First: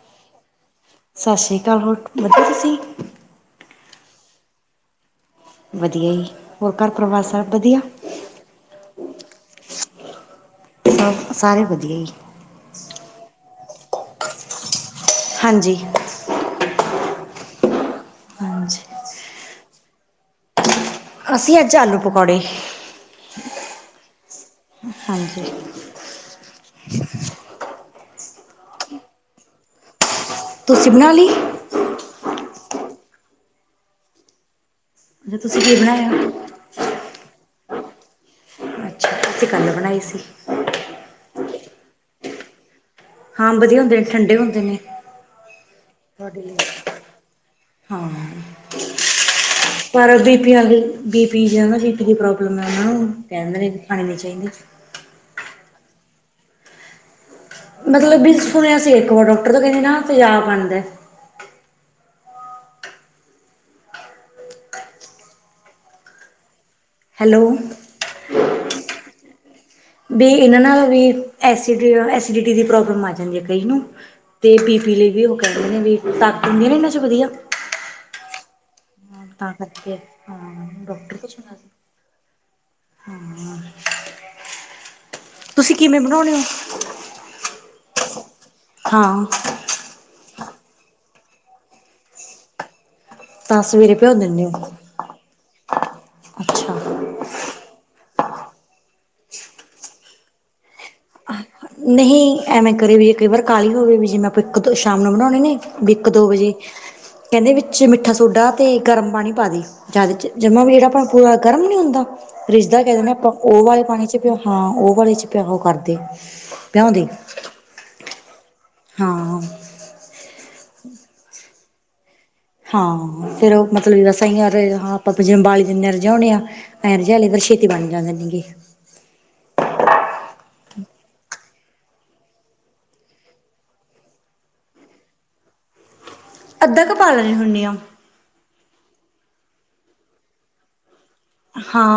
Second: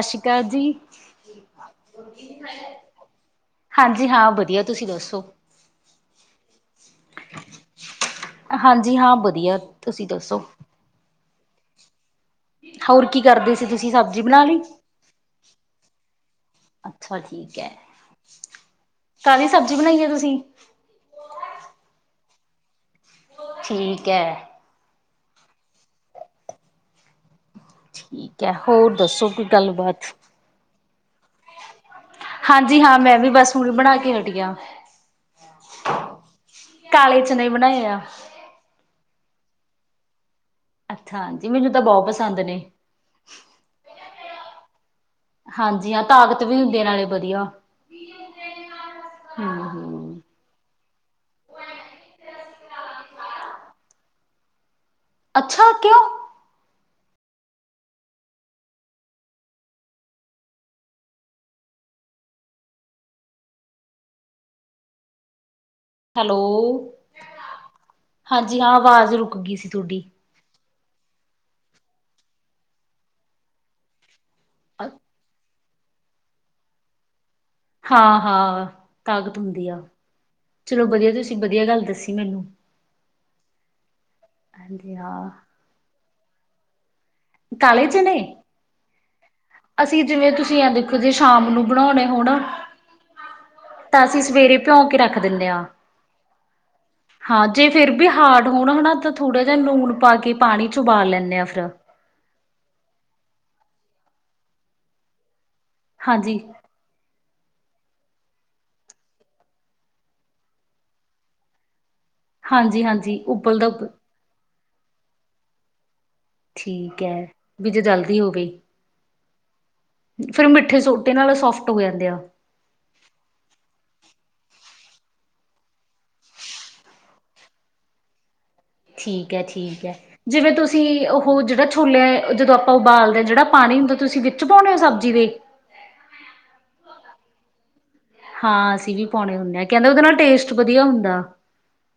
ਸਤਿ ਸ੍ਰੀ ਅਕਾਲ ਜੀ ਸਤਿ ਸ਼੍ਰੀ ਅਕਾਲ ਹੋਰ ਵਧੀਆ ਤੁਸੀਂ ਹਾਂਜੀ ਹਾਂ ਵਧੀਆ ਤੁਸੀਂ ਦੱਸੋ ਵਧੀਆ ਜੀ ਹੋਰ ਘਰ ਪਰਿਵਾਰ ਸਭ ਵਧੀਆ? ਹਾਂਜੀ ਹਾਂ ਵਧੀਆ ਤੁਸੀਂ ਦੱਸੋ ਸਭ ਸਾਰੇ ਵਧੀਆ ਜੀ ਹੋਰ ਕੀ ਕਰਦੇ ਸੀ ਤੁਸੀਂ ਸਬਜ਼ੀ ਬਣਾ ਲਈ ਹਾਂਜੀ। ਅੱਛਾ ਠੀਕ ਐ। ਹਾਂਜੀ, ਕਾਹਦੀ ਸਬਜ਼ੀ ਬਣਾਈ ਆ ਤੁਸੀਂ ਅਸੀਂ ਅੱਜ ਆਲੂ ਪਕੌੜੇ ਠੀਕ ਐ। ਹਾਂਜੀ। ਠੀਕ ਐ ਹੋਰ ਦੱਸੋ ਕੋਈ ਗੱਲਬਾਤ ਤੁਸੀਂ ਬਣਾ ਲਈ ਹਾਂਜੀ, ਹਾਂ ਮੈਂ ਵੀ ਬਸ ਹੁਣ ਬਣਾ ਕੇ ਹਟੀਆਂ ਤੁਸੀਂ ਕੀ ਬਣਾਇਆ? ਕਾਲੇ ਚਨੇ ਬਣਾਏ ਆ ਅੱਛਾ ਅਸੀਂ ਕੱਲ ਬਣਾਈ ਸੀ ਅੱਛਾ ਜੀ ਮੈਨੂੰ ਤਾਂ ਬਹੁਤ ਪਸੰਦ ਨੇ ਹਾਂ, ਵਧੀਆ ਹੁੰਦੇ ਨੇ ਠੰਡੇ ਹੁੰਦੇ ਨੇ ਹਾਂਜੀ ਹਾਂ, ਤੁਹਾਡੇ ਤਾਕਤ ਲਈ ਵੀ ਹੁੰਦੀ ਨਾਲੇ ਵਧੀਆ ਹਾਂ ਹਮ ਪਰ ਹਮ ਬੀਪੀਆਂ ਵਾਲ ਦੀ ਬੀਪੀ ਜਾਂ ਸੀ ਪੀ ਦੀ ਪ੍ਰੋਬਲਮ ਆ ਉਹਨਾ ਨੂੰ ਕਹਿ ਦਿੰਦੇ ਨੇ ਖਾਣੇ ਨਹੀਂ ਚਾਹੀਦੀ ਅੱਛਾ ਕਿਉਂ ਮਤਲਬ ਬੀ ਸੁਣਿਆ ਸੀ, ਇੱਕ ਵਾਰ ਡਾਕਟਰ ਤੋਂ ਕਹਿੰਦੇ ਨਾ ਤੇਜ਼ਾਬ ਬਣਦਾ। ਹੈਲੋ, ਹੈਲੋ ਹਾਂਜੀ ਹਾਂ ਆਵਾਜ਼ ਰੁਕ ਗੀ ਸੀ ਥੋਡੀ। ਵੀ ਇਹਨਾਂ ਨਾਲ ਵੀ ਐਸ ਡ ਐਸੀਡਿਟੀ ਦੀ ਪ੍ਰੋਬਲਮ ਆ ਜਾਂਦੀ ਐ ਕਈ ਨੂੰ। ਅਤੇ ਬੀਪੀ ਲਈ ਵੀ ਉਹ ਕਹਿੰਦੇ ਨੇ ਵੀ, ਤਾਕਤ ਹੁੰਦੇ ਨੇ ਇਹਨਾਂ 'ਚ ਵਧੀਆ। ਹਾਂ ਹਾਂ। ਤਾਕਤ ਤਾਂ ਹੁੰਦੀ ਆ, ਕਰਕੇ ਹਾਂ ਚਲੋਂ ਵਧੀਆ ਤੁਸੀਂ ਵਧੀਆ ਗੱਲ ਦੱਸੀ ਮੈਨੂੰ। ਹਾ ਆ। ਹਾਂਜੀ ਹਾਂ। ਤੁਸੀਂ ਕਿਵੇਂ ਬਣਾਉਣੇ ਉ? ਕਾਲੇ ਚਨੇ? ਹਾਂ। ਅਸੀਂ ਜਿਵੇਂ ਤੁਸੀਂ ਐ ਦੇਖੋਂ, ਜੇ ਸ਼ਾਮ ਨੂੰ ਬਣਾਉਣੇ ਹੋਣ ਸਵੇਰੇ ਤਾਂ ਭਿਓ ਅਸੀਂ ਦਿੰਦੇ ਸਵੇਰੇ ਹੋ ਭਿਉਂ ਕੇ ਰੱਖ ਦਿੰਨੇ ਆ। ਅੱਛਾ। ਹਾਂ ਜੇ ਫੇਰ ਵੀ ਹਾਰਡ ਹੋਣ ਹਾਨਾ, ਤਾਂ ਥੋੜ੍ਹਾ ਜਿਹਾ ਨੂਨ ਪਾ ਕੇ ਪਾਣੀ ਚ ਉਬਾਲ ਲੈਂਨੇ ਆ ਫਿਰ। ਨਹੀਂ ਐਵੇਂ ਕਰੇ, ਵੀ ਜੇ ਕਈ ਵਾਰ ਕਾਹਲੀ ਹੋਵੇ ਵੀ ਜਿਵੇਂ ਆਪਾਂ ਇੱਕ ਦ ਸ਼ਾਮ ਨੂੰ ਬਣਾਉਣੇ ਨੇ। ਵੀ ਇੱਕ ਦੋ ਹਾਂਜੀ ਵਜੇ, ਕਹਿੰਦੇ ਵਿੱਚ ਮਿੱਠਾ ਸੋਡਾ ਤੇ ਗਰਮ ਪਾਣੀ ਪਾ ਦੀ। ਜਦ ਚ ਜੰਮਾ ਵੀ ਜਿਹੜਾ ਆਪ ਪੂਰਾ ਗਰਮ ਨੀ ਹੁੰਦਾ ਰਿੱਝਦਾ ਹਾਂਜੀ ਕਹਿ ਦਿੰਦੇ ਹਾਂਜੀ ਆਪਾਂ ਉਹ ਉਬਲਦਾ ਵਾਲੇ ਉਬਲ ਪਾਣੀ ਚ ਹਾਂ ਉਹ ਵਾਲੇ ਚ ਪਿਆਓ ਕਰਦੇ ਠੀਕ ਭਿਉਂਦੇ ਹੈ ਵੀ ਜੋੇ ਜਲਦੀ ਹੋਵੇ ਹਾਂ ਫਿਰ ਮਿੱਠੇ ਸੋਡੇ ਨਾਲ ਸੋਫਟ ਹੋ ਜਾਂਦੇ ਆ ਹਾਂ ਫੇਰ ਉਹ ਮਤਲਬ ਬਸ ਐ ਈ ਆਰ ਹਾਂ ਆਪਾਂ ਬਾਲੀ ਦੀਨੇ ਆ, ਰਜੋਣੇ ਆ। ਐ ਰਜਾ ਲਿਆ ਕਰੋ, ਛੇਤੀ ਬਣ ਜਾਂਦੇ ਨੇਗੇ। ਥੀਕ ਐ ਥੀਕ ਐ, ਜਿਵੇਂ ਤੁਸੀਂ ਉਹ ਜਿਹੜਾ ਛੋਲੇ, ਜਦੋਂ ਆਪਾਂ ਉਬਾਲਦੇ ਆ, ਜਿਹੜਾ ਪਾਣੀ ਹੁੰਦਾ ਤੁਸੀਂ ਕਿ ਚ ਪਾਉਣੇ ਹੋ ਸਬਜ਼ੀ ਦੇ? ਅੱਧਾ ਕਾ ਪਾ ਲੈਣੀ ਹੁੰਨੀ ਆ। ਹਾਂ, ਅਸੀਂ ਵੀ ਪਾਉਣੇ ਹੁੰਨੇ ਆ, ਕਹਿੰਦੇ ਉਹਦੇ ਨਾਲ ਟੇਸਟ ਵਧੀਆ ਹੁੰਦਾ। ਹਾਂ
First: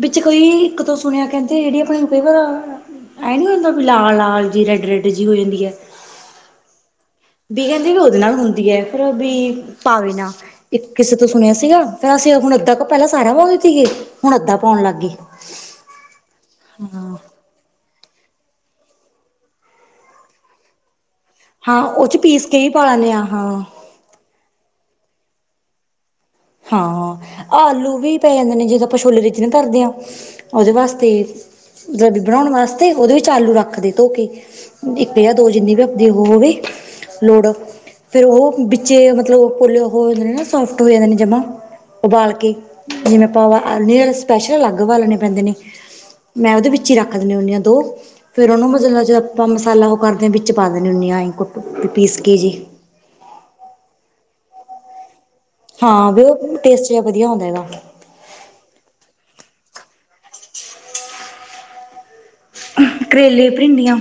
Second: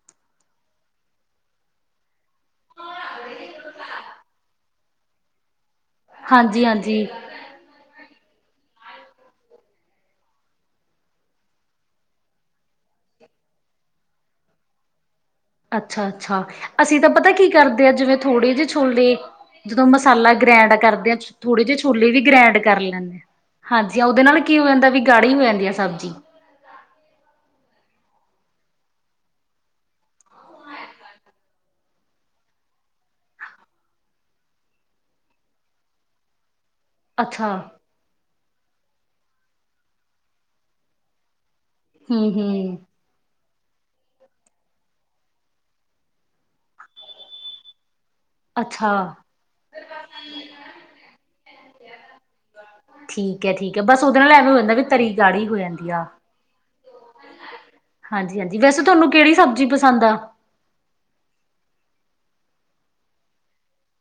ਵਿੱਚ ਕੋਈ ਇੱਕ ਤੋਂ ਸੁਣਿਆ, ਕਹਿੰਦੇ ਜਿਹੜੀ ਆਪਣੇ ਨੂੰ ਕਈ ਵਾਰ ਐ ਨੀ ਹੁੰਦਾ, ਵੀ ਲਾਲ ਲਾਲ ਜੀ ਰੈਡ ਰੈਡ ਜੀ ਹੋ ਜਾਂਦੀ ਐ। ਹਾਂਜੀ ਹਾਂਜੀ। ਵੀ ਕਹਿੰਦੇ ਵੀ ਉਹਦੇ ਨਾਲ ਹੁੰਦੀ ਐ ਫਿਰ ਵੀ ਪਾ ਵੈਨਾ। ਇੱਕ ਕਿਸੇ ਤੋਂ ਸੁਣਿਆ ਸੀਗਾ, ਫਰ ਅਸੀਂ ਹੁਣ ਅੱਧਾ ਕਾ ਪਹਿਲਾਂ ਸਾਰਾ ਪਾਉਂਦੇ ਤੀਗੇ, ਹੁਣ ਅੱਧਾ ਪਾਉਣ ਲੱਗ ਗੇ। ਅੱਛਾ ਅੱਛਾ, ਅਸੀਂ ਤਾਂ ਪਤਾ ਕੀ ਕਰਦੇ ਆ, ਜਿਵੇਂ ਥੋੜੇ ਜੇ ਛੋਲੇ ਜਦੋਂ ਮਸਾਲਾ ਗ੍ਰੈਂਡ ਕਰਦੇ ਆ ਥੋੜੇ ਜਿਹੇ ਹਾਂ ਉਹ ਛੋਲੇ ਚ ਵੀ ਪੀਸ ਗ੍ਰੈਂਡ ਕੇ ਕਰ ਪਾ ਲੈਂਦੇ ਲੈਂਨੇ, ਹਾਂ ਹਾਂ ਹਾਂਜੀ ਉਹਦੇ ਨਾਲ ਕੀ ਹੋ ਜਾਂਦਾ ਵੀ ਗਾੜੀ ਹੋ ਜਾਂਦੀ ਆ ਸਬਜ਼ੀ। ਹਾਂ, ਆ ਆਲੂ ਵੀ ਪੈ ਜਾਂਦੇ ਨੇ, ਜਦੋਂ ਆਪਾਂ ਛੋਲੇ ਰੀਜਨੇ ਧਰਦੇ ਆ ਉਹਦੇ ਵਾਸਤੇ ਜਬੀ ਬਣਾਉਣ ਵਾਸਤੇ, ਉਹਦੇ ਵਿੱਚ ਆਲੂ ਰੱਖਦੇ ਧੋ ਕੇ। ਇੱਕ ਜਾਂ ਦੋ ਜਿੰਨੀ ਵੀ ਆਪਦੀ ਉਹ ਹੋ ਵੇ। ਲੋੜ, ਅੱਛਾ ਫੇਰ ਉਹ ਵਿੱਚੇ ਮਤਲਬ ਪੋਲੇ ਉਹ ਹੋ ਜਾਦੇ ਨੇ ਨਾ ਸੋਫਟ ਹੋ ਜਾਂਦੇ ਨੇ ਜਮਾ। ਹੂੰ ਉਬਾਲ ਕੇ, ਹੂੰ ਜਿਵੇਂ ਆਪਾਂ ਉ ਆਲੇ ਸਪੈਸ਼ਲ ਅਲੱਗ ਉਬਾਲਣੇ ਪੈਂਦੇ ਨੇ। ਮੈਂ ਉਹਦੇ ਵਿੱਚ ਹੀ ਰੱਖ ਦੇਨੀ ਹੁੰਨੀ ਆ, ਦੋ। ਫਿਰ ਉਹਨੂੰ ਅੱਛਾ ਮਤਲਦਾ ਜੇ ਆਪਾਂ ਮਸਾਲਾ ਉਹ ਕਰਦੇ ਆ, ਵਿੱਚ ਪਾ ਦਿੰਦੇ ਹੁੰਦੇ ਆ ਕੁ ਪੀਸ ਕੇ ਜੇ। ਠੀਕ ਐ ਠੀਕ ਐ, ਬਸ ਉਹਦੇ ਨਾਲ ਐਵੇਂ ਹੋ ਜਾਂਦਾ ਵੀ ਤਰੀ ਗਾੜੀ ਹੋ ਜਾਂ ਹਾਂ, ਵੀ ਉਹ ਟੇਸਟ ਜਿਹਾ ਵਧੀਆ ਹੁੰਦਾ ਇਹਦਾ। ਹਾਂਜੀ- ਹਾਂਜੀ, ਵੈਸੇ ਤੁਹਾਨੂੰ ਕਿਹੜੀ ਸਬਜ਼ੀ ਪਸੰਦ ਆ? ਕਰੇਲੇ, ਭਿੰਡੀਆਂ।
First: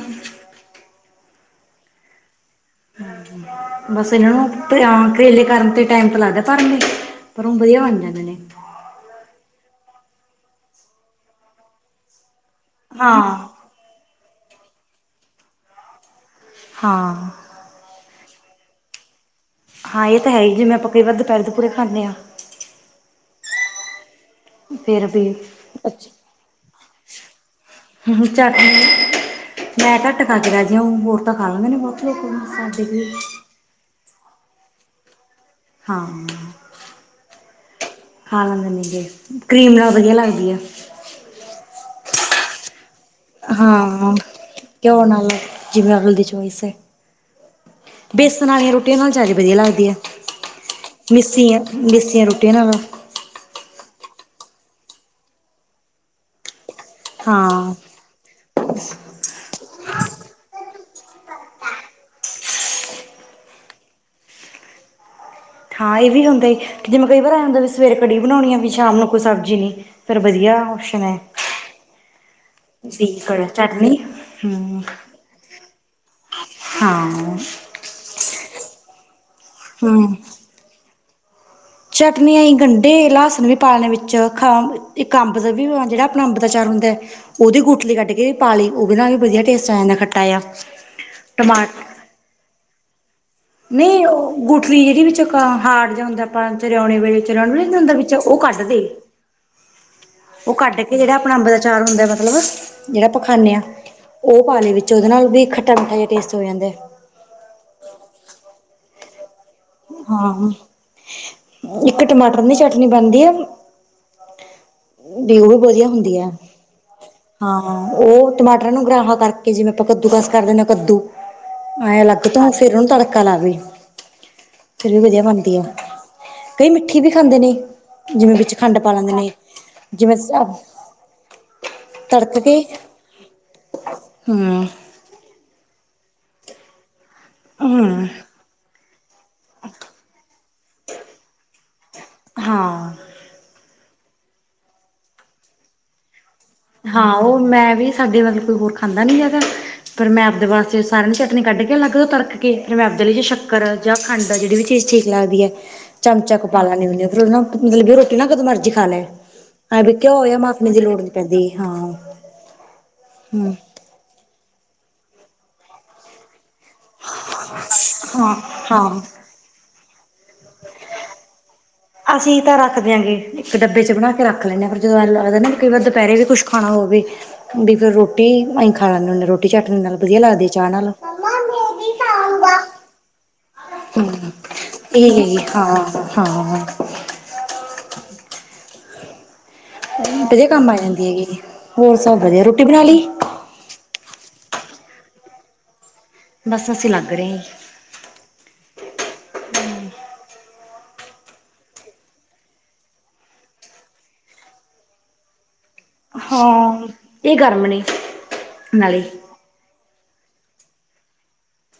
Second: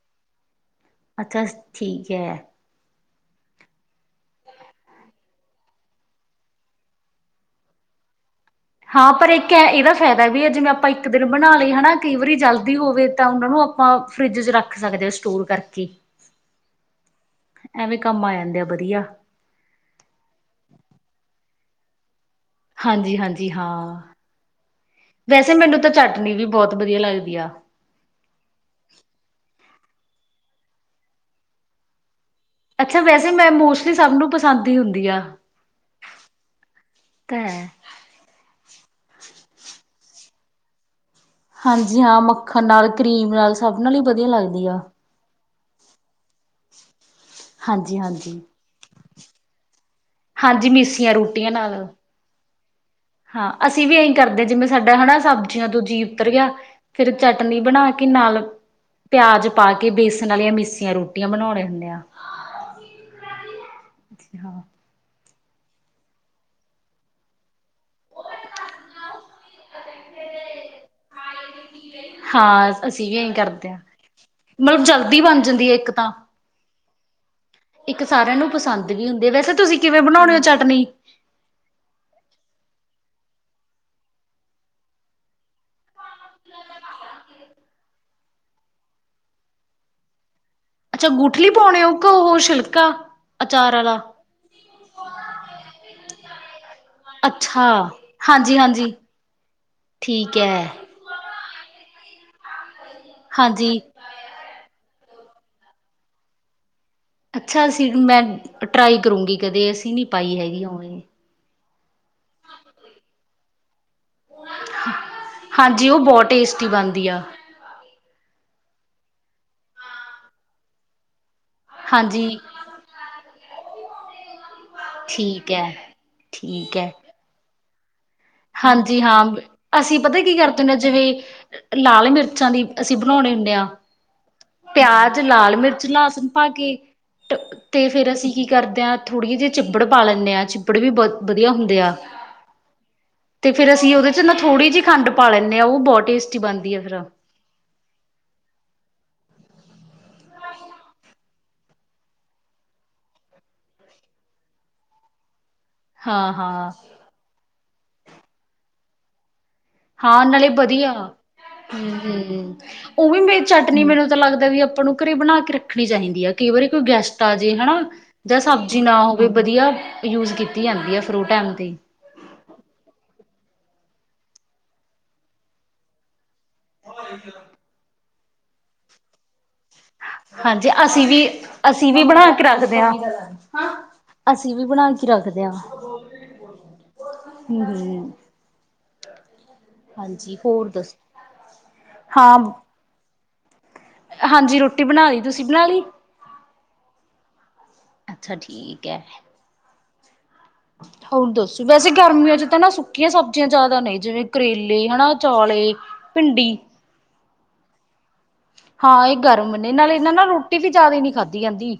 ਅੱਛਾ, ਠੀਕ ਐ। ਬਸ ਇਹਨਾਂ ਨੂੰ ਕਰੇਲੇ ਬਣਾਉਣ ਤੇ ਟਾਈਮ ਤੇ ਲੱਗਦਾ ਭਰਵੇਂ, ਪਰ ਉ ਵਧੀਆ ਬਣ ਜਾਂਦੇ ਨੇ। ਹਾਂ, ਪਰ ਇੱਕ ਇਹਦਾ ਫਾਇਦਾ ਵੀ ਐ, ਜਿਵੇਂ ਆਪਾਂ ਇੱਕ ਦਿਨ ਬਣਾ ਲਏ ਹਨਾ, ਕਈ ਵਾਰੀ ਜਲਦੀ ਹੋਵੇ ਤਾਂ ਹਾਂ ਉਹਨਾਂ ਨੂੰ ਆ ਪਾਂ ਫਰਿੱਜ, 'ਚ ਰੱਖ ਸਕਦੇ ਐ ਸਟੋਰ ਕਰਕੇ। ਹਾਂ। ਐਵੇਂ, ਕੰਮ ਆ ਜਾਂਦੇ, ਆ ਵਧੀਆ। ਹਾਂ, ਇਹ ਤਾਂ ਹੈ, ਜਿਵੇਂ ਆਪਾਂ ਕਈ ਵਾਰ ਦੁਪਹਿਰੇ ਦੁਪੂਰੇ ਖਾਂਣੇ ਹਾਂ ਹਾਂਜੀ, ਹਾਂਜੀ ਹਾਂ, ਫੇਰ ਵੀ ਵੈਸੇ ਮੈਨੂੰ ਤਾਂ ਅੱਛਾ ਚਟਨੀ ਵੀ, ਬਹੁਤ ਵਧੀਆ ਲੱਗਦੀ ਆ ਚਾਟ ਮੈਂ ਘੱਟ ਖਾ ਕੇ ਰਾ ਜੇ ਹੋਰ ਤਾਂ ਖਾ ਲਾਂਗੇ ਨੇ [inaudible] ਬਹੁਤ [unintelligible] [inaudible] ਤੇ ਸਾਨੂੰ, ਨੂੰ ਪਸੰਦ ਹੀ ਹੁੰਦੀ ਆ ਹਾਂ ਤਾਂ ਹੈ। ਖਾ ਲੈਂਦੇ ਨੇ ਗੇ, ਕਰੀਮ ਨਾਲ ਵਧੀਆ ਲੱਗਦੀ ਆ। ਹਾਂਜੀ ਹਾਂ, ਮੱਖਣ ਨਾਲ ਕਰੀਮ ਨਾਲ, ਸਭ ਨਾਲ ਹੀ ਵਧੀਆ ਲੱਗਦੀ ਆ। [inaudible] [inaudible] ਜਿਵੇ, ਅਗਲੇ ਦੀ ਚੋਇਸ ਹੈ, ਹਾਂਜੀ-ਹਾਂਜੀ, ਹਾਂਜੀ ਬੇਸਣ ਵਾਲੀਆਂ ਰੋਟੀਆਂ ਨਾਲ, ਸਸ਼ ਵਧੀਆ ਲੱਗਦੀ ਆ। ਹਾਂਜੀ ਮਿਸੀਆਂ ਰੋਟੀਆਂ ਨਾਲ ਮਿੱਸੀਆਂ-ਮਿਸੀਆਂ ਰੋਟੀਆਂ ਨਾਲ ਹਾਂ ਅਸੀਂ ਵੀ ਇਹੀ ਕਰਦੇ ਹਾਂ ਜਿਵੇਂ, ਸਾਡਾ ਹੈ ਸਬਜ਼ੀਆਂ ਦੂਜੀ ਉਤਰ ਗਿਆ, ਫੇਰ ਚਟਨੀ ਹਾਂ ਬਣਾ ਕੇ ਕਿ, ਨਾਲ ਪਿਆਜ ਪਾ ਕੇ, ਬੇਸਣ ਵਾਲੀਆਂ ਮਿੱਸੀਆਂ ਰੋਟੀਆਂ, ਬਣਾਉਣੇ ਹੁੰਨੇ ਆ ਹਾਂ ਹਾਂ ਇਹ ਵੀ ਹੁੰਦਾ ਹੈ, ਕਿ ਜਿਵੇੈਂ ਕਈ ਵਾਰ ਆਇ ਹੁੰਦਾ ਵੀ ਸਵੇਰੇ ਕੜੀ ਬਣਾਉਣੀ ਆ, ਵੀ ਸ਼ਾਮ ਨੂੰ ਕੋਈ ਸਬਜ਼ੀ ਨਹੀਂ ਫੇਰ, ਵਧੀਆ ਓਪਸ਼ਨ ਐ। ਹਾਂ, ਅਸੀਂ ਵੀ ਇਹੀ ਕਰਦੇ ਹਾਂ, ਹਮ ਮਤਲਬ ਜਲਦੀ ਬਣ ਜਾਂਦੀ ਆ, ਇੱਕ ਤਾਂ ਹਾਂ ਇੱਕ ਸਾਰਿਆਂ ਨੂੰ ਪਸੰਦ ਵੀ ਹੁੰਦੀ, ਵੈਸੇ ਤੁਸੀਂ ਕਿਵੇਂ ਬਣਾਉਣੇ ਹੋ ਚਟਨੀ? ਚਟਨੀਆਂ ਗੰਡੇ ਲਸਣ ਵੀ ਪਾ ਲੈਣੇ ਵਿੱਚ ਇੱਕ ਅੰਬ ਦਾ ਵੀ, ਜਿਹੜਾ ਆਪਣਾ ਅੰਬ ਦਾ, ਚਾਰ ਹੁੰਦਾ। ਉਹਦੀ ਗੁਟਲੀ ਕੱਢ ਕੇ ਪਾ ਲਈ, ਉਹਦੇ ਨਾਲ ਵੀ ਵਧੀਆ ਟੇਸਟ ਆ, ਜਾਂਦਾ ਖੱਟਾ ਆ ਅੱਛਾ, ਗੂਠਲੀ ਟਮਾ ਪਾਉਣੇ, ਉਹ ਘ ਉਹ ਛਿਲਕਾ ਅਚਾਰ ਵਾਲਾ ਨਹੀਂ, ਉਹ ਗੁਠਲੀ ਜਿਹੜੀ ਵਿੱਚ, ਹਾਰਡ ਜਿਹਾ ਹੁੰਦਾ ਅਮ ਚੁਰਿਆਉਣੇ ਵੇਲੇ ਚ ਅੱਛਾ ਵੇਲੇ ਦਾ ਵਿੱਚ ਉਹ ਹਾਂਜੀ ਕੱਢ ਦੇਈਏ ਹਾਂਜੀ ਠੀਕ ਉਹ ਹੈ ਕੱਢ ਕੇ, ਜਿਹੜਾ ਆਪਣਾ ਅੰਬ ਦਾ ਚਾਰ ਹੁੰਦਾ ਮਤਲਬ ਜਿਹੜਾ ਆਪਾ ਖਾਂਨੇ ਆ ਹਾਂਜੀ ਉਹ ਪਾਣੇ ਅ ਵਿੱਚ, ਉਹਦੇ ਨਾਲ ਵੀ ਖੱਟਾ -ਮਿੱਠਾ ਜਿਹਾ ਟੇਸਟ ਹੋ ਜਾਂਦਾ। ਅੱਛਾ, ਅਸੀਂ ਮੈਂ ਟਰਾਈ ਕਰੂੰਗੀ, ਕਦੇ ਅਸੀਂ ਨਹੀਂ ਪਾਈ ਹੈਗੀ, ਉਵੇਂ ਇਜ, ਇੱਕ ਟਮਾਟਰ, ਦੀ ਚਟਨੀ ਬਣਦੀ ਆ। ਡਿਊ ਵੀ, ਵਧੀਆ ਹਾਂਜੀ ਉਹ ਹੁੰਦੀ ਬਹੁਤ ਹੈ। ਟੇਸਟੀ ਬਣਦੀ ਆ ਹਾਂ ਉਹ ਟਮਾਟਰਾਂ ਨੂੰ ਗਰਾਫਾ, ਕਰਕੇ ਜਿਵੇਂ ਆਪਾਂ ਕੱਦੂ ਕਸ ਕਰ ਦਿੰਦੇ, ਹਾਂ ਕੱਦੂ ਆਂ ਹਾਂਜੀ ਲੱਗਦਾ ਫਿਰ ਤੋਂ ਉਹਨੂੰ ਤੜਕਾ ਲਾ ਦੇਈ ਦਾ ਫਿਰ ਵੀ ਵਧੀਆ ਠੀਕ ਬਣਦੀ ਆ, ਹੈ ਕਈ ਠੀਕ ਹੈ ਮਿੱਠੀ ਵੀ ਖਾਂਦੇ ਨੇ। ਜਿਵੇਂ ਵਿੱਚ ਖੰਡ ਪਾ ਹਾਂਜੀ, ਲੈਂਦੇ ਹਾਂ ਨੇ ਅਸੀਂ ਜਿਵੇਂ ਪਤਾ ਕੀ ਕਰਦੇ ਹੁੰਦੇ, ਜਿਵੇਂ ਲਾਲ ਤੜਕ ਮਿਰਚਾਂ ਕੇ ਦੀ ਅਸੀਂ, ਬਣਾਉਣੇ ਹੁੰਣੇ ਹਾਂ ਹਮ ਪਿਆਜ ਲਾਲ ਮਿਰਚ ਲਸਣ ਪਾ ਕੇ, ਤੇ ਹਮ ਫੇਰ ਅਸੀਂ ਕੀ ਕਰਦੇ ਹਾਂ, ਥੋੜ੍ਹੀ ਜਿਹੀਆਂ ਚਿੱਪੜ ਪਾ ਲੈਂਣੇ ਹਾਂ। ਚਿੱਬੜ ਵੀ ਬਹੁੱਤ ਵਧੀਆ ਹੁੰਦੇ ਆ ਹਾਂ ਤੇ ਫਿਰ ਅਸੀਂ ਉਦੇ ਚ, ਥੋੜ੍ਹੀ ਜਿਹੀ ਖੰਡ ਪਾ ਲੈਂਣੇ ਹਾਂ, ਉਹ ਬਹੁਤ ਟੇਸਟੀ ਬਣਦੀ ਆ ਫਿਰ ਹਾਂ ਉਹ ਮੈਂ ਵੀ ਸਾਡੇ ਮਤਲਬ ਕੋਈ ਹੋਰ ਖਾਂਦਾ ਨਈ ਹੈ ਗਾ ਫੇਰ ਮੈਂ ਆਪਦੇ ਵਾਸਤੇ, ਸਾਰਿਆਂ ਨੇ ਚਟਨੀ ਕੱਢ ਕੇ ਅਲੱਗ ਤੋਂ ਤੜਕ ਕੇ, ਫਿਰ ਮੈਂ ਆਪਦੇ ਲਈ ਸ਼ੱਕਰ ਜਾਂ ਖੰਡ, ਜਿਹੜੀ ਵੀ ਚੀਜ਼ ਠੀਕ ਲੱਗਦੀ ਅ ਹਾਂ ਚਮਚਾ ਕੁ ਪਾ ਹਾਂ ਲੈਂਨੀ ਹੁੰਦੀ ਆ ਫਿਰ ਉਹ ਨਾ ਮਤਲਬ ਕਿ ਰੋਟੀ ਨਾ, ਕਦੋਂ ਮਰਜ਼ੀ ਖਾ ਲੈ ਐਵੇ ਕਿਉ ਹੋਇ ਉ ਮਾਸੀ ਜੀ ਦੀ ਲੋੜੀ ਹ ਹਮ ਉਹ ਵੀ ਮੇ ਚ ਹੂੰ। [inaudible] ਨ ਮੈਨੂੰ ਤਾਂ ਲੱਗਦਾ ਵੀ, ਆਪਾਂ ਨੂੰ ਘਰੇ ਬਣਾ ਕੇ, ਰੱਖਣੀ ਚਾਹੀਦੀ ਹੈ। ਕਈ ਵਾਰੀ, ਕੋਈ ਗੈਸਟ ਆ ਜੇ ਹਨਾ, ਹਾਂ ਜਾਂ ਸਬਜ਼ੀ ਹਾਂ। ਨਾ ਹੋਵੇ ਵਧੀਆ ਯੂਜ ਕੀਤੀ ਜਾਂਦੀ ਹੈ, ਫਰੂਟ ਟਾਈਮ 'ਤੇ ਅਸੀਂ ਤਾਂ ਰੱਖ ਦਿਆਂਗੇ, ਇੱਕ ਡੱਬੇ ਚ ਬਣਾ ਕੇ ਰੱਖ ਲੈਂਦੇ ਹਾਂ, ਪਰਿਰ ਜਦੋਂ ਐ ਲੱਗਦਾ ਨਾ ਕਈ ਵਾਰ ਦੁਪਹਿਰੇ ਵੀ ਕੁਛ ਖਾਣਾ ਉਹ ਵੀ ਫਿਰ ਰੋਟੀ ਅਸੀਂ ਖਾ ਲੈਂਦੇ ਹੁੰਣ ਦੇ ਰੋਟੀ ਚਟਨੀ ਨਾਲ ਵਧੀਆ ਲੱਗਦੀ ਹਾਂਜੀ ਚਾਹ ਨਾਲ। ਅਸੀਂ ਵੀ ਮੰਮਾ ਮੈਂ ਅਸੀਂ ਵੀ ਬਣਾ ਕੇ ਖਾਊਂਗਾ। ਰੱਖਦੇ ਹਾਂ। ਹੂੰ ਅਸੀਂ ਵੀ ਬਣਾ ਕੇ ਇਹ ਰੱਖਦੇ ਹਾਂ ਹਾਂ-ਹਾਂ। ਹੂੰ, ਹੂੰ। ਹਾਂਜੀ ਵਧੀਆ ਹੋਰ ਕੰਮ ਆ ਜਾਂਦੀ ਦੱਸੋ ਹੈਗੀ, ਹੋਰ ਸਭ ਹਾਂ ਵਧੀਆ ਰੋਟੀ ਬਣਾ ਲਈ। ਹਾਂਜੀ ਰੋਟੀ ਬਣਾ ਲਈ, ਤੁਸੀਂ ਬਣਾ ਲਈ? ਬਸ ਅਸੀਂ ਲੱਗ ਰਹੇ ਆ। ਅੱਛਾ ਠੀਕ ਹੈ, ਹੂੰ, ਹੁਣ ਦੱਸੋ, ਵੈਸੇ ਗਰਮੀਆਂ ਚ ਤਾਂ ਨਾ ਸੁੱਕੀਆਂ ਸਬਜ਼ੀਆਂ ਜ਼ਿਆਦਾ ਨੇ ਜਿਵੇਂ ਕਰੇਲੇ ਹਨਾ ਚੌਲੇ। ਭਿੰਡੀ ਹਾਂ ਇਹ ਗਰਮ ਨੇ ਨਾਲੇ, ਹਾਂ ਇਹ ਗਰਮ ਨੇ ਨਾਲ ਇਹਨਾਂ ਨਾਲ ਰੋਟੀ ਵੀ ਜ਼ਿਆਦਾ ਹੀ ਨੀ ਖਾਧੀ ਜਾਂਦੀ।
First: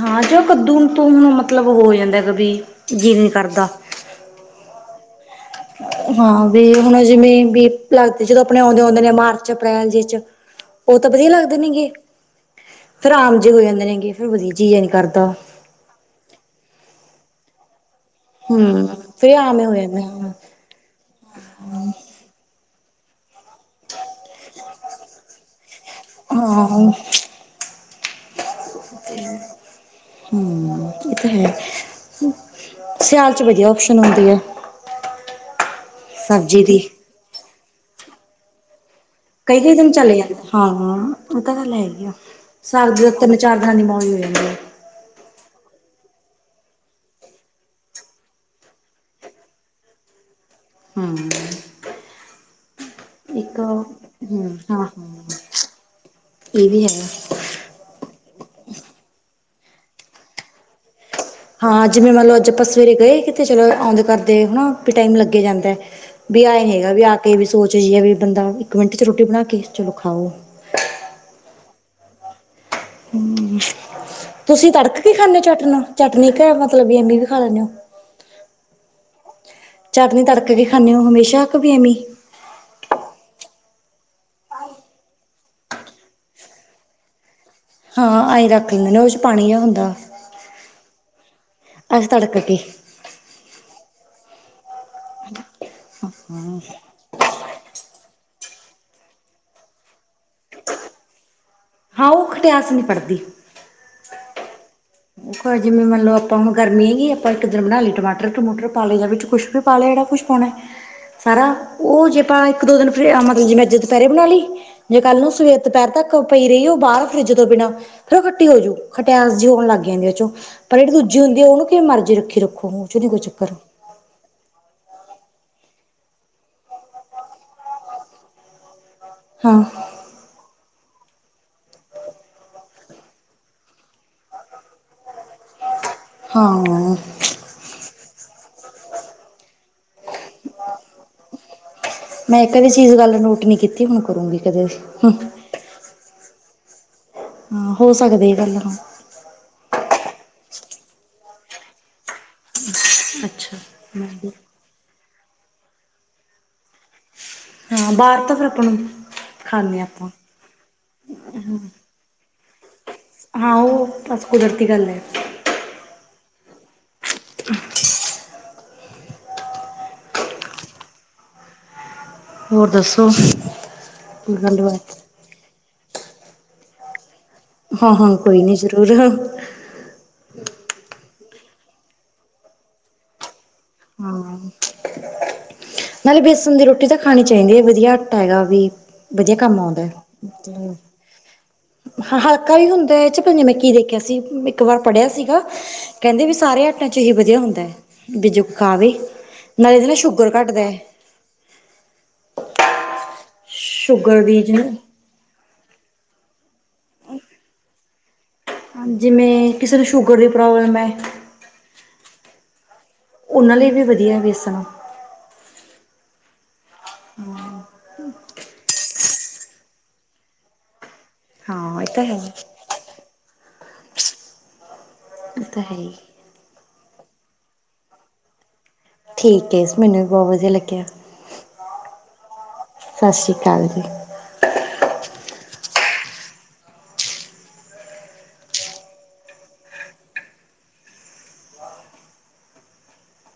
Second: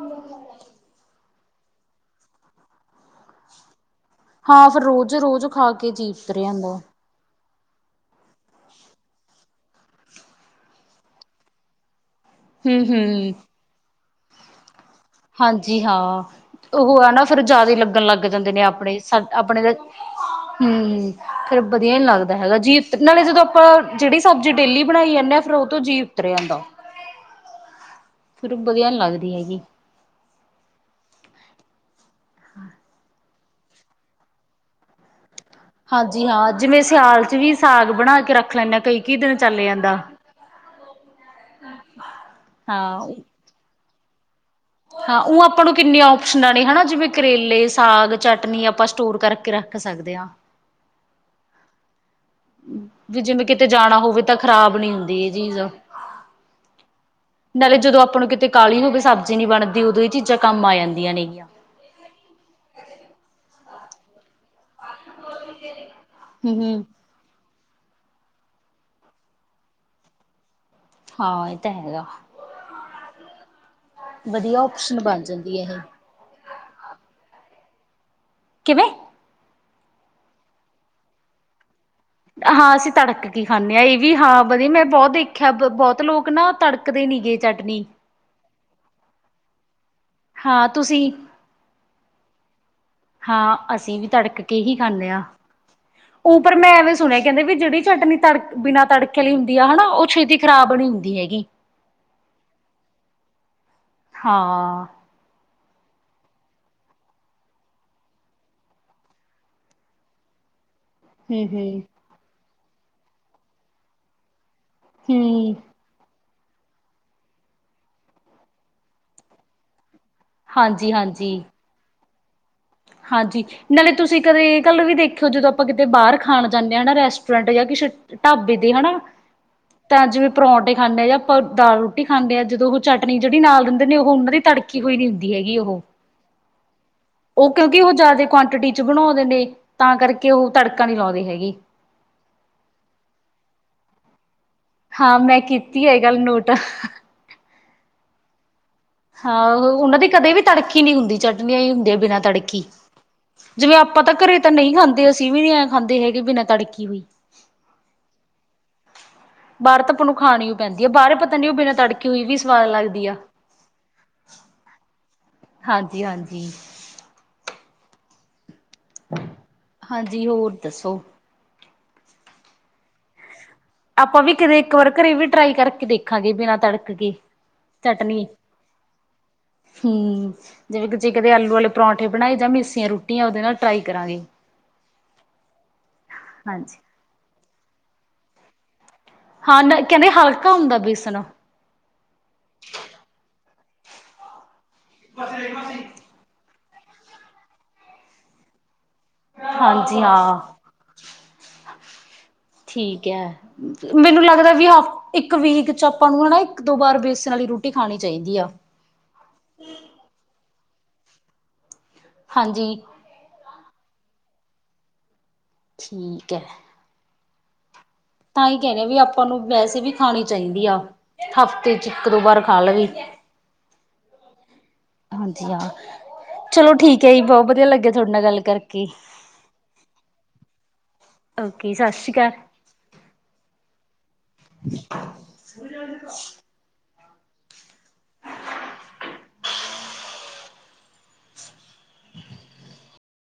ਹਾਂ ਜੋ ਕੱਦੂ ਤੋਂ ਹੁਣ ਮਤਲਬ ਹੋ ਜਾਂਦਾ ਕਦੀ ਜੀ ਨੀ ਕਰਦਾ। ਹਾਂ ਫਿਰ ਰੋਜ਼ ਰੋਜ਼, ਖਾ ਕੇ ਜੀ, ਹਾਂ ਉਤਰਿਆ ਵੀ ਜਾਂਦਾ। ਹੁਣ ਜਿਵੇਂ ਵੀ ਲੱਗਦੇ ਜਦੋਂ ਆਪਣੇ ਆਉਂਦੇ, ਆਉਂਦੇ ਨੇ ਮਾਰਚ ਅਪ੍ਰੈਲ ਜਿਸ ਵਿੱਚ ਉਹ ਤਾਂ ਵਧੀਆ ਲੱਗਦੇ, ਨੇਗੇ ਫੇਰ ਹੂੰ-ਹੂੰ। ਆਮ ਜਿਹੇ ਹੋ ਜਾਂਦੇ ਨੇਗੇ ਫੇਰ ਵਧੀਆ ਜੀ ਨੀ ਕਰਦਾ। ਹਾਂਜੀ, ਹਾਂ ਉਹ ਹੈ, ਨਾ ਫਿਰ ਜਿਆਦਾ ਲੱਗਣ ਲੱਗ। ਜਾਂਦੇ ਨੇ ਹਮ ਆਪਣੇ ਫਿਰ ਆਮ ਆਪਣੇ ਤਾਂ ਹੋ ਜਾਂਦਾ ਹਾਂ ਹੂੰ, ਹੂੰ ਫੇਰ ਵਧੀਆ ਨੀ ਲੱਗਦਾ ਹੈਗਾ ਜੀ। ਤੇ ਨਾਲੇ ਜਦੋਂ ਆਪਾਂ ਜਿਹੜੀ ਸਬਜ਼ੀ ਡੇਲੀ ਬਣਾਈ ਜਾਂਦੇ ਹਾਂ, ਫਿਰ ਉਹ ਤੋਂ ਜੀਅ ਉਤਰਿਆ ਜਾਂਦਾ। [unintelligible] ਸਿਰਫ ਵਧੀਆ ਲੱਗਦੀ ਹੈਗੀ। ਹੂੰ ਇਹ ਤਾਂ ਹੈ। ਸਿਆਲ 'ਚ ਵਧੀਆ ਔਪਸ਼ਨ ਹੁੰਦੀ ਹੈ। ਹਾਂਜੀ ਹਾਂ ਸਬਜ਼ੀ ਦੀ ਜਿਵੇਂ, ਸਿਆਲ ਚ ਵੀ ਸਾਗ ਬਣਾ ਕੇ ਰੱਖ ਲੈਂਦੇ ਐ ਕਈ ਕਈ ਕਈ ਦਿਨ ਚਲੇ ਜਾਂਦੇ ਹਾਂ, ਉਹ ਤਾਂ ਗੱਲ ਹੈਗੀ ਆ ਸਾ। ਹਾਂ ਚਾਰ ਦਿਨਾਂ ਦੀ ਮੌਜ ਹੋ ਜਾਂਦੀ ਹੈ। ਹਾਂ ਉਹ ਆਪਾਂ ਨੂੰ ਕਿੰਨੀਆਂ ਔਪਸ਼ਨਾਂ ਨੇ ਹਨਾ ਜਿਵੇਂ ਕਰੇਲੇ ਸਾਗ ਚਟਨੀ ਆਪਾਂ ਸਟੋਰ ਕਰਕੇ ਰੱਖ। ਸਕਦੇ ਹਾਂ। ਹੂੰ, ਵੀ ਜਿਵੇਂ ਇੱਕ ਕਿਤੇ ਜਾਣਾ ਹੋਵੇ ਤਾਂ ਹੂੰ ਖ਼ਰਾਬ ਨਹੀਂ ਹਾਂ-ਹਾਂ, ਹੁੰਦੀ ਇਹ ਚੀਜ਼ ਇਹ ਵੀ ਹੈਗਾ। ਨਾਲੇ ਜਦੋਂ ਆਪਾਂ ਨੂੰ ਕਿਤੇ ਕਾਹਲੀ ਹੋਵੇ, ਸਬਜ਼ੀ ਨਹੀਂ ਬਣਦੀ ਉਦੋਂ ਹੀ ਚੀਜ਼ਾਂ ਕੰਮ ਆ ਜਾਂਦੀਆਂ ਨੇਗੀਆਂ। ਹਾਂ ਜਿਵੇਂ ਮੰਨ ਲਓ, ਅੱਜ ਆਪਾਂ ਸਵੇਰੇ ਗਏ ਕਿਤੇ ਚਲੋ ਆਦੇ ਕਰਦੇ ਹਨਾ। ਟਾਈਮ ਲੱਗ ਜਾਂਦਾ ਹੈ, ਵੀ ਆਹ ਹਮ ਏ ਨਹੀਂ ਹਮ ਹੈਗਾ ਵੀ ਆਹ ਕੇ ਵੀ ਸੋਚ ਜਈਏ, ਵੀ ਬੰਦਾ ਇੱਕ ਮਿੰਟ ਚ ਰੋਟੀ ਬਣਾ ਕੇ ਚਲੋ ਖਾਓ। ਹਾਂ ਇਹ ਤਾਂ ਹੈਗਾ, ਹੂੰ, ਵਧੀਆ ਤੁਸੀਂ ਤੜਕ ਓਪਸ਼ਨ ਕੀ ਬਣ ਖਾਂਦੇ ਹੋ ਜਾਂਦੀ ਹੈ ਚਟਨਾ ਇਹ ਚਟਨੀ ਕ ਮਤਲਬ ਵੀ ਐਮੀ ਵੀ ਖਾ ਲੈਂਦੇ ਹੋ। ਕਿਵੇਂ, ਚਟਨੀ ਤੜਕ ਕੇ ਖਾਂਦੇ ਹੋ ਹਮੇਸ਼ਾ ਅੱਕ ਵੀ ਐਮੀਂ, ਹਾਂ ਅਸੀਂ ਤੜਕ ਕੀ ਖਾਂਦੇ ਹਾਂ, ਇਹ ਵੀ ਹਾਂ ਵਧੀਆ ਮੈਂ ਬਹੁਤ ਦੇਖਿਆ ਬਹੁਤ ਲੋਕ ਨਾ ਤੜਕ ਤੜਕਦੇ ਨਹੀਂ ਗਏ ਚਟਨੀ, ਹਾਂ ਆਸੀਂ ਰੱਖ ਲੈਂਦੇ ਨੇ ਉਹਦੇ 'ਚ ਪਾਣੀ ਆ ਹੁੰਦਾ। ਹਾਂ ਤੁਸੀਂ, ਅਸੀਂ ਤੜਕ ਕੇ ਹਾਂ ਅਸੀਂ ਵੀ ਤੜਕ ਕੇ ਹੀ ਖਾ ਲਿਆ ਉਪਰ ਮੈਂ ਐਵੇਂ, ਸੁਣਿਆ ਕਹਿੰਦੇ ਵੀ ਜਿਹੜੀ ਚਟਨੀ ਤੜਕ ਬਿਨਾਂ ਤੜਕੇ ਲਈ ਹੁੰਦੀ ਆ ਹਨਾ ਉਹ ਛੇਤੀ ਖਰਾਬ ਬਣੀ ਹੁੰਦੀ ਹੈਗੀ। ਹਾਂ ਉਹ ਖਟਿਆਸ ਨਹੀਂ ਪੜ੍ਹਦੀ, ਹਾਂ, ਜਿਵੇਂ ਮੰਨਲਬ ਆਪਾਂ ਹੁਣ ਗਰਮੀ ਹੈਗੀ, ਆਪਾਂ ਇੱਕ ਦਿਨ ਬਣਾ ਲਈਏ ਟਮਾਟਰ ਟਮੂਟਰ ਪੇ ਜਾਂ ਵਿੱਚ ਕੁੱਛ ਵੀ, ਪਾਲਿਆ ਜਿਹੜਾ ਕੁਛ ਪਾਣਾ ਹੈ। ਹੂੰ ਸਾਰਾ, ਹੂੰ। ਉਹ ਜੇ ਆਪਾਂ ਇੱਕ ਦੋ ਦਿਨ ਫੇਰ, ਮਤਲਬ ਜਿ ਮੈਂ ਅਜ ਦੁਪਹਿਰੇ ਬਣਾ ਲਈ। ਜੇ ਕੱਲ੍ਹ ਨੂੰ ਹੂੰ ਸਵੇਰ ਦੁਪਹਿਰ ਤੱਕ ਪਈ ਰਹੀ ਉਹ ਬਾਹਰ, ਫਰਿੱਜ ਤੋਂ ਬਿਨਾ, ਫੇਰ ਉਹ ਖੱਟੀ ਹੋ ਜਾਊ, ਖਟਿਆਸ ਜ ਹੋਣ ਲੱਗ ਜਾਂਦੀ ਹੈ ਚੋਂ, ਪਰ ਹਾਂਜੀ ਜਿਹੜੀ ਦੂਜੀ ਹੁੰਦੀ ਹਾਂਜੀ। ਆ, ਉਹਨੂੰ ਮਰਜ਼ੀ ਰੱਖੀ ਰੱਖੋ ਚ ਨੀ ਕੋਈ ਹਾਂਜੀ ਚੱਕਰ ਨਾਲੇ ਤੁਸੀਂ ਕਦੇ ਕੱਲ੍ਹ ਏ ਵੀ ਦੇਖਿਓ, ਜਦੋਂ ਆਪਾਂ ਕਿਤੇ ਬਾਹਰ ਖਾਣ ਜਾਂਦੇ ਹਾਂ ਨਾ, ਰੈਸਟੋਰੈਂਟ ਜਾਂ ਕਿਛ ਢਾਬੇ ਤੇ, ਦੀ ਹੈਨਾ ਹਾਂ ਤਾਂ ਜਿਵੇਂ ਪਰੌਂਠੇ ਖਾਂਦੇ ਆ, ਜਾਂ ਦਾਲ ਰੋਟੀ ਖਾਂਦੇ ਆ, ਜਦੋਂ ਉਹ ਚਟਨੀ ਜਿਹੜੀ ਨਾਲ ਰਹਿੰਦੇ ਨੇ, ਉਹਨਾਂ ਦੀ ਤੜਕੇ ਕਿਹੋ ਹੋਈ ਨੀ ਹੁੰਦੀ ਹੈਗੀ, ਉਹ ਹਾਂ ਉਹ ਕਿਉਂਕਿ ਉਹ ਜ਼ਿਆਦਾ ਕੁਆਂਟਿਟੀ ਚ ਬਣਾਉਦੇ ਨੇ, ਤਾਂ ਕਰਕੇ ਉਹ, ਤੜਕਾ ਨਹੀ ਲਾਉਂਦੇ ਹੈਗੇ ਮੈਂ ਕਦੇ ਵੀ ਚੀਜ਼ ਗੱਲ ਨੋਟ ਨਹੀ ਕੀਤੀ, ਹੁਣ ਕਰੂੰਗੀ ਕਦੇ ਹਾਂ, ਮੈਂ ਕੀਤੀ ਐ, ਇਹ ਗੱਲ ਨੋਟ ਹਾਂ, ਹੋ ਸਕਦੀ, ਏ ਗੱਲ ਹੁਣ ਹਾਂ ਉਹਨਾਂ ਦੀ ਕਦੇ ਵੀ ਤੜਕੀ ਨਹੀ ਹੁੰਦੀ, ਚਟਨੀਆਂ ਹੀ ਹੁੰਦੀਆਂ ਬਿਨਾਂ ਤੜਕੀ ਅੱਛਾ ਜਿਵੇਂ ਆਪਾਂ ਮੈਂ ਤਾਂ ਵੀ ਘਰੇ ਤਾਂ ਨਹੀਂ ਖਾਂਦੇ, ਅਸੀਂ ਵੀ ਨਹੀ ਐਂ ਖਾਂਦੇ ਹੈਗੇ, ਬਿਨਾਂ ਤੜਕੀ ਹੋਈ ਹਾਂ, ਬਾਹਰ ਤਾਂ ਫਿਰ ਆਪਾਂ ਨੂੰ ਖਾਂਦੇ ਬਾਹਰ ਹਾਂ ਤਾਂ ਆਪਾਂ ਨੂੰ ਖਾਣੀ ਪੈਂਦੀ ਆ, ਬਾਹਰ ਪਤਾ ਨੀ ਉਹ ਬਿਨਾ ਤੜਕੇੀ ਹੋਈ ਵੀ ਸਵਾਦ ਲੱਗਦੀ ਆ। ਹਾਂ, ਔ ਬਸ ਕੁਦਰਤੀ ਗੱਲ। ਹਾਂਜੀ, ਹਾਂਜੀ। ਹਾਂਜੀ ਹੋਰ ਦੱਸੋ ਹੋਰ ਦੱਸੋ ਆਪਾਂ ਵੀ ਕੋਈ ਕਦੇ ਇੱਕ ਵਾਰ ਗੱਲਬਾਤ ਘਰੇ ਵੀ ਟਰਾਈ ਕਰਕੇ ਦੇਖਾਂਗੇ, ਬਿਨਾਂ ਤੜਕ ਕੇ ਹਾਂ-ਹਾਂ, ਕੋਈ ਨੀ ਜ਼ਰੂਰ ਹੂ, ਜਿਵੇਂ ਤੁਸੀ ਕਿਤੇ ਆਲੂ ਵਾਲੇ ਪਰੌਂਠੇ ਬਣਾਏ ਜਾਂ ਮਿਸਿਆਂ ਰੋਟਿਆਂ, ਉਹਦੇ ਨਾਲ ਟਰਾਈ ਕਰਾਂਗੇ ਨਾਲੇ ਬੇਸਣ ਦੀ ਹਾਂਜੀ ਰੋਟੀ ਤਾਂ ਖਾਣੀ ਚਾਹੀਦੀ ਹੈ, ਵਧੀਆ ਆਟਾ ਹੈਗਾ ਏ ਵੀ ਵਧੀਆ ਕੰਮ ਹਾਂ ਆਉਂਦਾ ਕਹਿੰਦੇ ਹਲਕਾ ਹਾ ਹੁੰਦਾ ਬੇਸਣ ਹਾਂ, ਹਲਕਾ ਵੀ ਹੁੰਦਾ ਏਚ ਵੀ, ਮੈਂ ਕੀ ਦੇਖਿਆ ਸੀ, ਇੱਕ ਵਾਰ ਪੜਿਆ ਸੀਗਾ ਕਹਿੰਦੇ ਵੀ ਸਾਰੇ ਆਟਾਂ ਚ ਹੀਹੀ ਵਧੀਆ ਹੁੰਦਾ ਹੈ, ਬੀ ਜੋ ਖਾਵੇ, ਨਾਲੇ ਇਹਦੇ ਨਾਲ ਹਾਂਜੀ ਸ਼ੂਗਰ ਹਾਂ ਘੱਟਦਾ ਠੀਕ ਹੈ, ਸ਼ੂਗਰ ਮੈਨੂੰ ਦੀ ਲੱਗਦਾ ਵੀ ਹ ਜਿਵੇਂ ਇੱਕ ਵੀਕ ਚ ਆਪਾਂ ਨੂੰ ਹੈਨਾ, ਇੱਕ ਦੋ ਵਾਰ ਵੇਸਣ ਵਾਲੀ ਰੋਟੀ ਖਾਣੀ ਚਾਹੀਦੀ ਆ ਹਾਂ, ਜਿਵੇਂ ਕਿਸੇ ਨੂੰ ਸ਼ੂਗਰ ਦੀ ਪ੍ਰੋਬਲਮ ਹੈ ਹਾਂਜੀ ਉਹਨਾਂ ਲਈ ਵੀ ਵਧੀਆ ਵੇਸਣ ਠੀਕ ਹੈ ਹਮ [unintelligible] ਤਾਂ ਹੀ ਕਹਿਰੀ ਆ, ਵੀ ਆਪਾਂ ਨੂੰ ਵੈਸੇ ਵੀ ਖਾਣੀ ਚਾਹੀਦੀ ਆ ਹਫ਼ਤੇ ਹਾਂ ਚ ਇਹ ਤਾਂ ਇੱਕ ਹੈ, ਦੋ ਵਾਰ ਖਾ ਲਈ ਇਹ ਹਾਂਜੀ ਹਾਂ, ਤਾਂ ਹੈ ਹੀ। ਚਲੋ ਠੀਕ ਹੈ ਜੀ, ਬਹੁਤ ਵਧੀਆ ਲੱਗੇਆ ਤੁਹਾਡੇ ਨਾਲ ਗੱਲ ਕਰਕੇ ਠੀਕ ਹੈ, ਮੈਨੂੰ ਵੀ ਬਹੁਤ ਵਧੀਆ ਲੱਗਿਆ ਓਕੇ ਸਤਿ ਸ਼੍ਰੀ ਅਕਾਲ ਸਤਿ ਸ੍ਰੀ ਅਕਾਲ ਜੀ [inaudible]